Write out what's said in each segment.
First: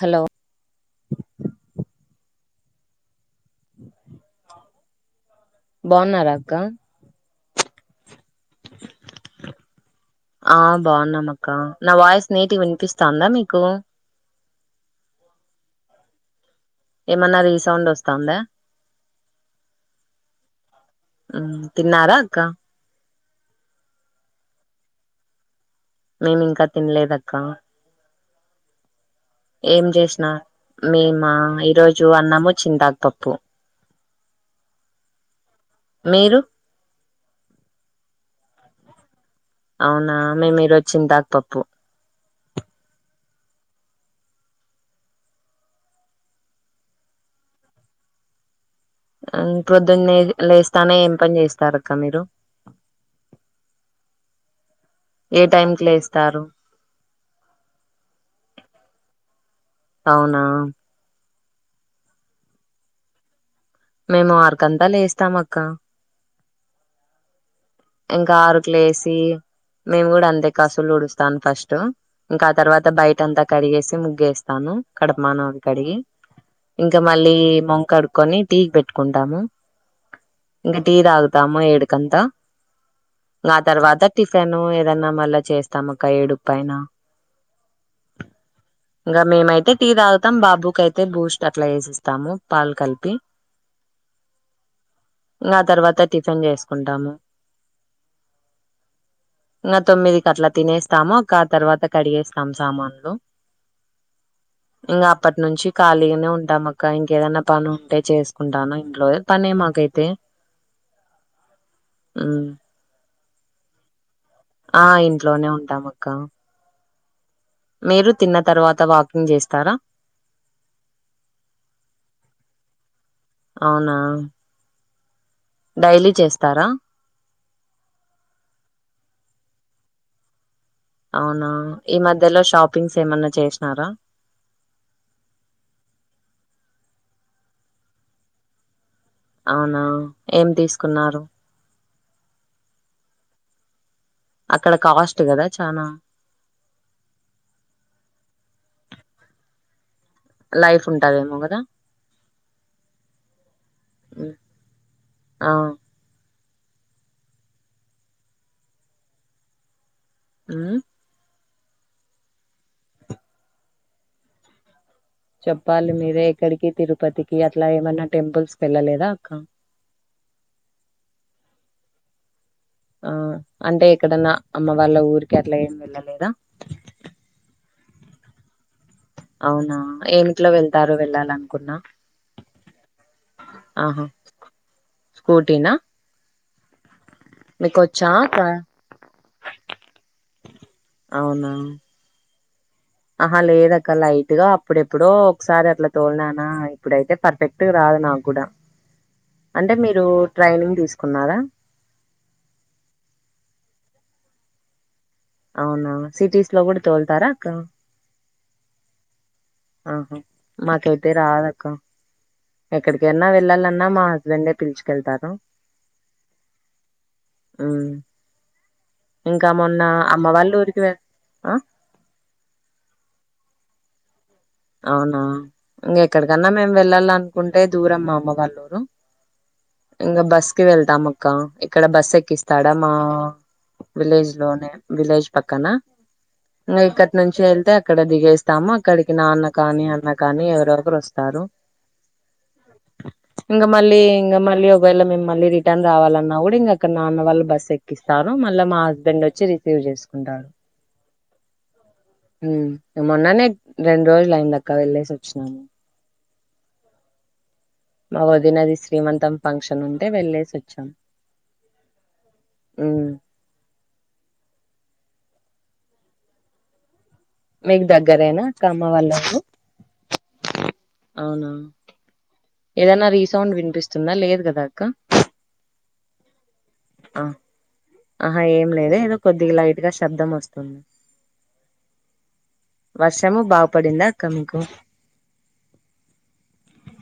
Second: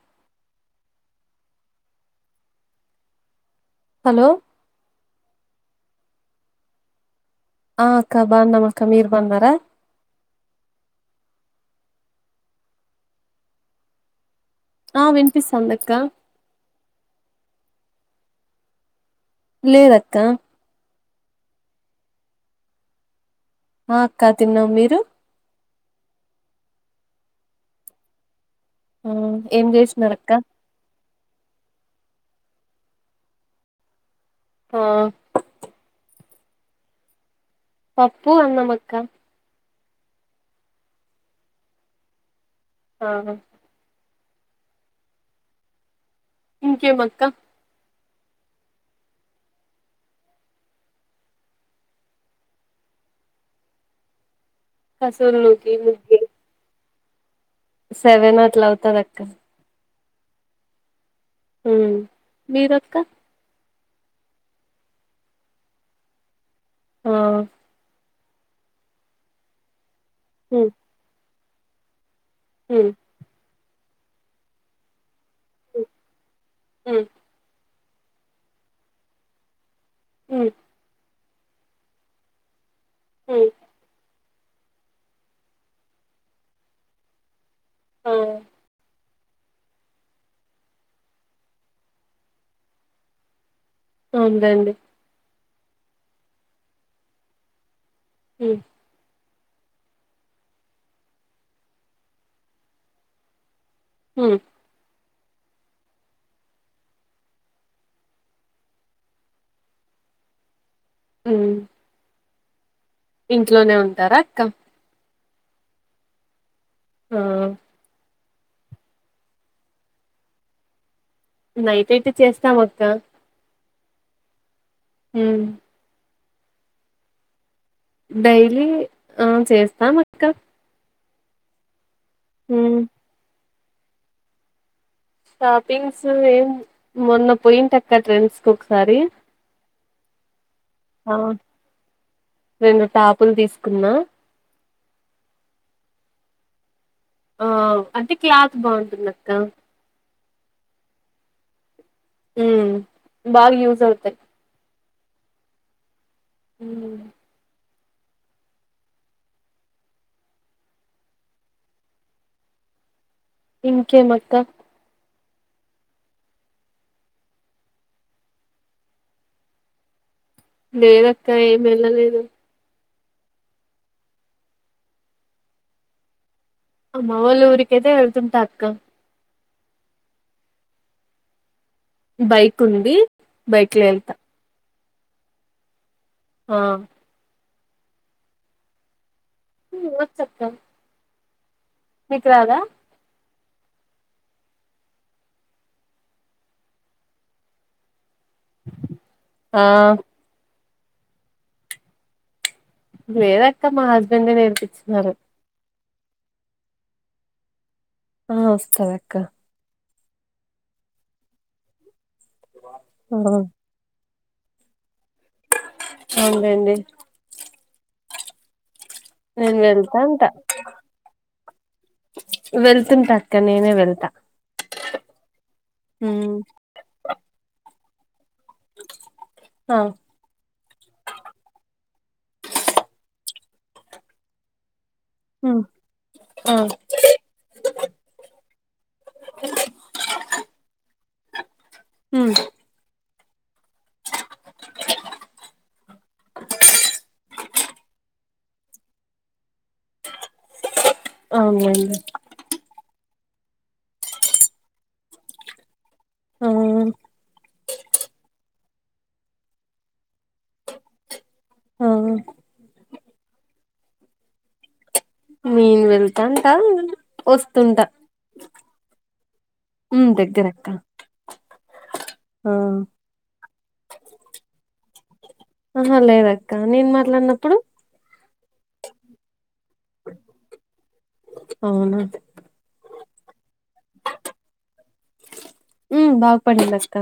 hello hello బావున్నారా అక్క ఆ అక్క బావున్నాం అక్క మీరు బావున్నారా ఆ బాగున్నామక్క నా వాయిస్ నీటిగా వినిపిస్తాందా మీకు ఆ విన్పిస్తాందక్క ఏమన్నా రీసౌండ్ వస్తాందా లేదక్క ఉమ్ తిన్నారా అక్క ఆ అక్క తిన్నాం మీరు నేనింక తినలేదు అక్క ఆ ఏం చేసిన చేసినారక్క మీమ ఈరోజు అన్నము చింతాకు పప్పు ఆ మీరు పప్పు అన్నం అక్క అవునా మేం ఈరోజు చింతాకు పప్పు ఆ ఇంకేం అక్క పొద్దున్న లేస్తానే ఏం పని చేస్తారు అక్క మీరు [inaudible] ఏ టైం కసూర్లోకి కి ముగ్గి లేస్తారు సెవెన్ అట్లా అవుతాది అక్క అవునా మీరు అక్క మేము ఆరు కంత లేస్తాము అక్క ఆ ఇంకా ఆరుకు లేసి మేము కూడా అంతే ఉమ్ కసువులు ఉడుస్తాను ఫస్ట్ ఇంకా ఆ తర్వాత ఉమ్ బయట అంతా కడిగేసి ముగ్గేస్తాను కడ మాను అవి కడిగి ఇంకా ఉమ్ మళ్ళీ మొఖం కడుక్కొని టీ కి పెట్టుకుంటాము ఉమ్ ఇంక టీ తాగుతాము ఏడుకంత ఉమ్ ఆ తర్వాత టిఫెన్ ఏదన్నా మళ్ళా చేస్తాం అక్క ఏడు పైన ఆ ఇంగా మీమైతే టీ తాగుతాం బాబుకు అయితే బూస్ట్ అట్లా ఏసిస్తాము పాలు కలిపి అవును లెండి ఇంగా ఆ తర్వాత టిఫిన్ చేసుకుంటాము మ్మ్ ఇంగా తొమ్మిది కట్లా తినేస్తాము అక్క ఆ తర్వాత కడిగేస్తాము సామాన్లు మ్మ్ ఇంగా అప్పటి నుంచి ఖాళీగానే ఉంటాం అక్క ఇంకేదన్న పని ఉంటే చేసుకుంటాను ఇంట్లో పనే మాకైతే [inaudible] అవున మ్మ్ ఇంట్లోనే ఉంటారా అక్క ఆ ఇంట్లోనే ఉంటాం అక్క ఆ మీరు తిన్న తర్వాత వాకింగ్ చేస్తారా నైట్ అయితే చేస్తాం అక్క అవునా ఉమ్ డైలీ చేస్తారా డైలీ ఆ చేస్తాం అక్క అవునా ఈ మధ్యలో ఉమ్ షాపింగ్స్ ఏమన్నా చేసినారా షాపింగ్స్ ఏం మొన్న పోయింటి అక్క ట్రెండ్స్ కు ఒకసారి అవునా ఏం ఆ తీసుకున్నారు రెండు టాపులు తీసుకున్నా అక్కడ కాస్ట్ కదా చానా ఆ అంటే క్లాత్ బాగుంటుందక్క లైట్ ఉంటదేమో కదా ఉ బాగ యూజ్ అవుతాయి ఉమ్ ఆ హు మ్ ఇంకేం అక్క చెప్పాలి మీరే ఎక్కడికి తిరుపతికి అట్ల ఏమన్నా టెంపుల్స్ కి వెళ్ళలేదా అక్క లేదక్కా ఎమి వెళ్లలేదు ఆ అంటే ఎక్కడన్నా అమ్మ వాళ్ళ ఊరికి అట్ల ఏమి వెళ్ళలేదా అమ్మ వాళ్ల ఊరికే అయితే వెలుతుంటా అక్క అవునా ఏమిట్లో వెళ్తారు వెళ్ళాలనుకున్నా బైక్ ఉంది బైక్ లో వెళ్తా స్కూటీ న హా మీకు వచ్చాక్క ఉ వచ్చక్క అవున క్ రాద అహ లేదక్క లైట్ గా అప్పుడెప్పుడో ఒకసారి అట్ల తోలినాన ఇప్పుడైతే పర్ఫెక్ట్ రాదు నాకు ఆ అంటే మీరు ట్రైనింగ్ తీస్కున్నార లేదక్క మా హస్బెండె నేర్పిించినారు అవున సిటీస్ లో కూడ తోల్తారా అక్క ఆ వస్తదక్క ఆహ మాకైతే రాదక్క ఆ ఎక్కడికైన వెళ్ళాలన్నా మా దెండే పిల్చుకెళ్తారు అవునులేండి నేన్ వెళ్తా ఉంట వాళ్ళ ఊరికి వె ఆ వెళ్తుంటా ఇక నేనె వెళ్తా అవున ఇంక ఎక్కడికన్నా మేము వెళ్ళాలనుకుంటే దూరమ్ మా అమ్మ వాళ్ళు ఆ ఇంక బస్ కి వెళ్తాము అక్క ఇక్కడ బస్ ఎక్కిస్తాడ మా విలేజ్ లోనే విలేజ్ ఉమ్ పక్కన ఆ ఇక్కడి నుంచి వెళ్తే అక్కడ దిగేస్తాము అక్కడికి నాన్న అన్నా కానీ ఎవరొకరు వస్తారు హుమ్ ఇంక మళ్ళీ ఇంక మళ్ళీ ఒకవేళ మేము మళ్ళీ రిటర్న్ రావాలన్నా కూడ ఇంకా నాన్న వాళ్ళు బస్సు ఎక్కిస్తా మళ్ళ మా హస్బెండ్ వచ్చి రిసీవ్ చేసుకుంటారు అవునండి ఉమ్ మొన్ననే రెండు రోజులు అయిందక్కా వెళ్లేేసి వచ్చినాము ఆ మా వదినది శ్రీమంతం ఫంక్షన్ ఉంటే వెళ్లేేసి వచ్చాం ఆ ఉమ్ నేన్ వెళ్తాంట మీక్ దగ్గరేన కమ్మ వాళ్ళ ఊరు ఉమ్ దగ్గరక్క అవునా ఆ ఏదనా రీసౌండ్ వినిపిస్తుందా లేదు కదా అక్క అహా లేదక్క నేన్ ఆ మాట్లాడినప్పుడు ఆహా ఏం లేదు ఏదో కొద్దిగా లైట్ గా శబ్దం వస్తుంది అవునా వర్షం బాగా పడిందా అక్క మీకు బాగా పడింది అక్క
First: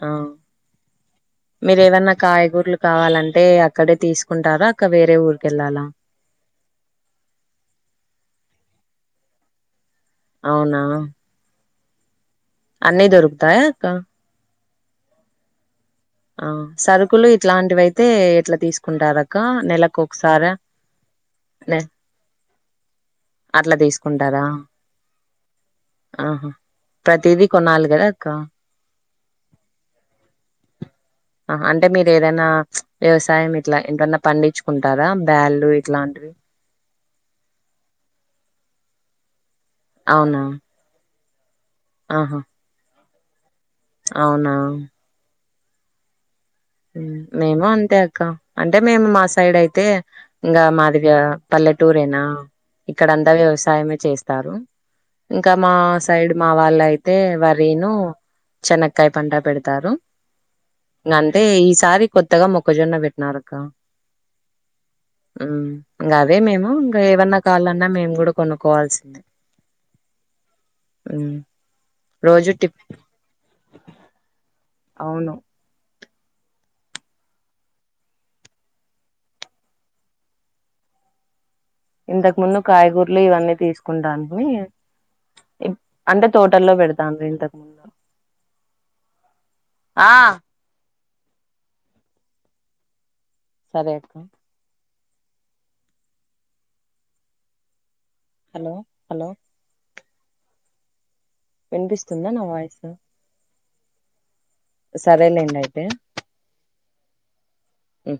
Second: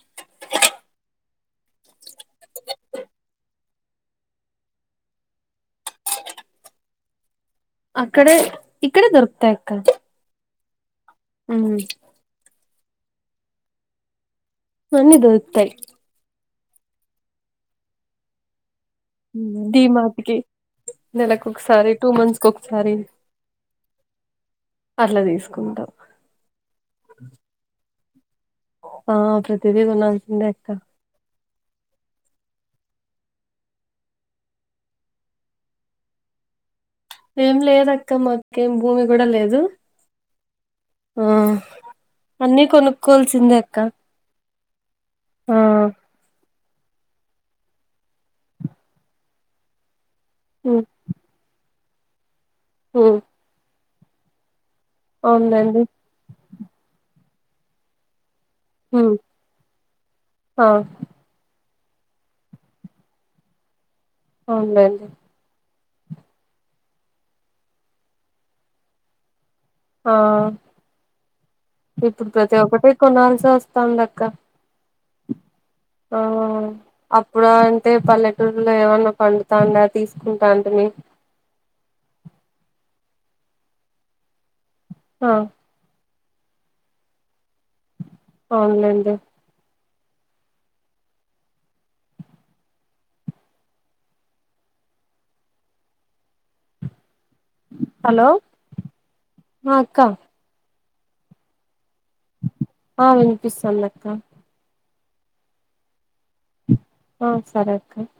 అ మీరు ఏదన్నా కాయగూరలు కావాలంటే అక్కడే తీసుకుంటారా అక్క వేరే ఊరిక వెళ్ళాలా [unintelligible] అక్కడ ఇక్కడే దొరుకుతాయి అక్క అవునా ఉ అన్ని దొరుకుతాయా అక్క అన్ని దొరుకుతాయి ఆ సరుకులు ఇట్లాంటివి అయితే ఇట్లా తీసుకు డిమార్ట్ కి నెలకు నె ఒకసారి టూ మంత్స్ కి ఒకసారి అట్లా తీసుకుంటారా అట్లా తీసుకుంటాం ఆహా ప్రతిదీ కొనాలా కదా అక్క ఆ ప్రతిదీ కొనాల్సిందే అక్క హా అంటే మీరు ఏదైనా వ్యవసాయం ఇట్లా ఏంటన్నా పండించుకుంటారా బ్యాలు ఇట్లాంటివి [unintelligible] ఏం లేద అక్క మాకి భూమి కూడా లేదు అవునా ఆ ఆహా అన్నీ కొనుక్కోవాల్సిందే అక్క అవునా ఆ మేము అంతే అక్క అంటే మేము మా సైడ్ అయితే ఇంకా ఉమ్ మాదిగా పల్లె ట్టూరేనా ఇక్కడ ఉమ్ అంతా వ్యవసాయమే చేస్తారు ఇంకా మా అవునులేండి సైడ్ మా వాళ్ళ అయితే వరేను చెనక్కాయ ఉమ్ పంట పెడతారు ఆ అం ఈసారి కొత్తగా మొక్కజొన్న పెట్టినారు అక్కా అవునులే ఇంకా అవే మేము ఇంకా ఏమన్నా కావాలన్నా మేము కూడా కొనుక్కోవాల్సిందే ఆ ఉమ్, ఇప్పుడు రోజు ప్రతి టిప్ ఒక్కటి కొన్నరుసస్తాం కోనల్సివస్తుండి అక్క అవును ఆఓ అప్పుడు అంటే పల్లెటూరులో ఏమన్నా పండుతాండా తీసుకుంటా అంటని ఇంతకు ముందు కాయగూరలు ఇవన్నీ తీసుకుంటడాని ఆ అంటే తోటల్లో పెడతాండ్రి ఇంతకముంధ అవునులేండి ఆ సరే అక్క అ హలో హలో అక్క వినిపిస్తుందా నా వాయసు వినిపిస్తోంది అక్క సరేలేంది అయితే హా సరే అక్క ఉ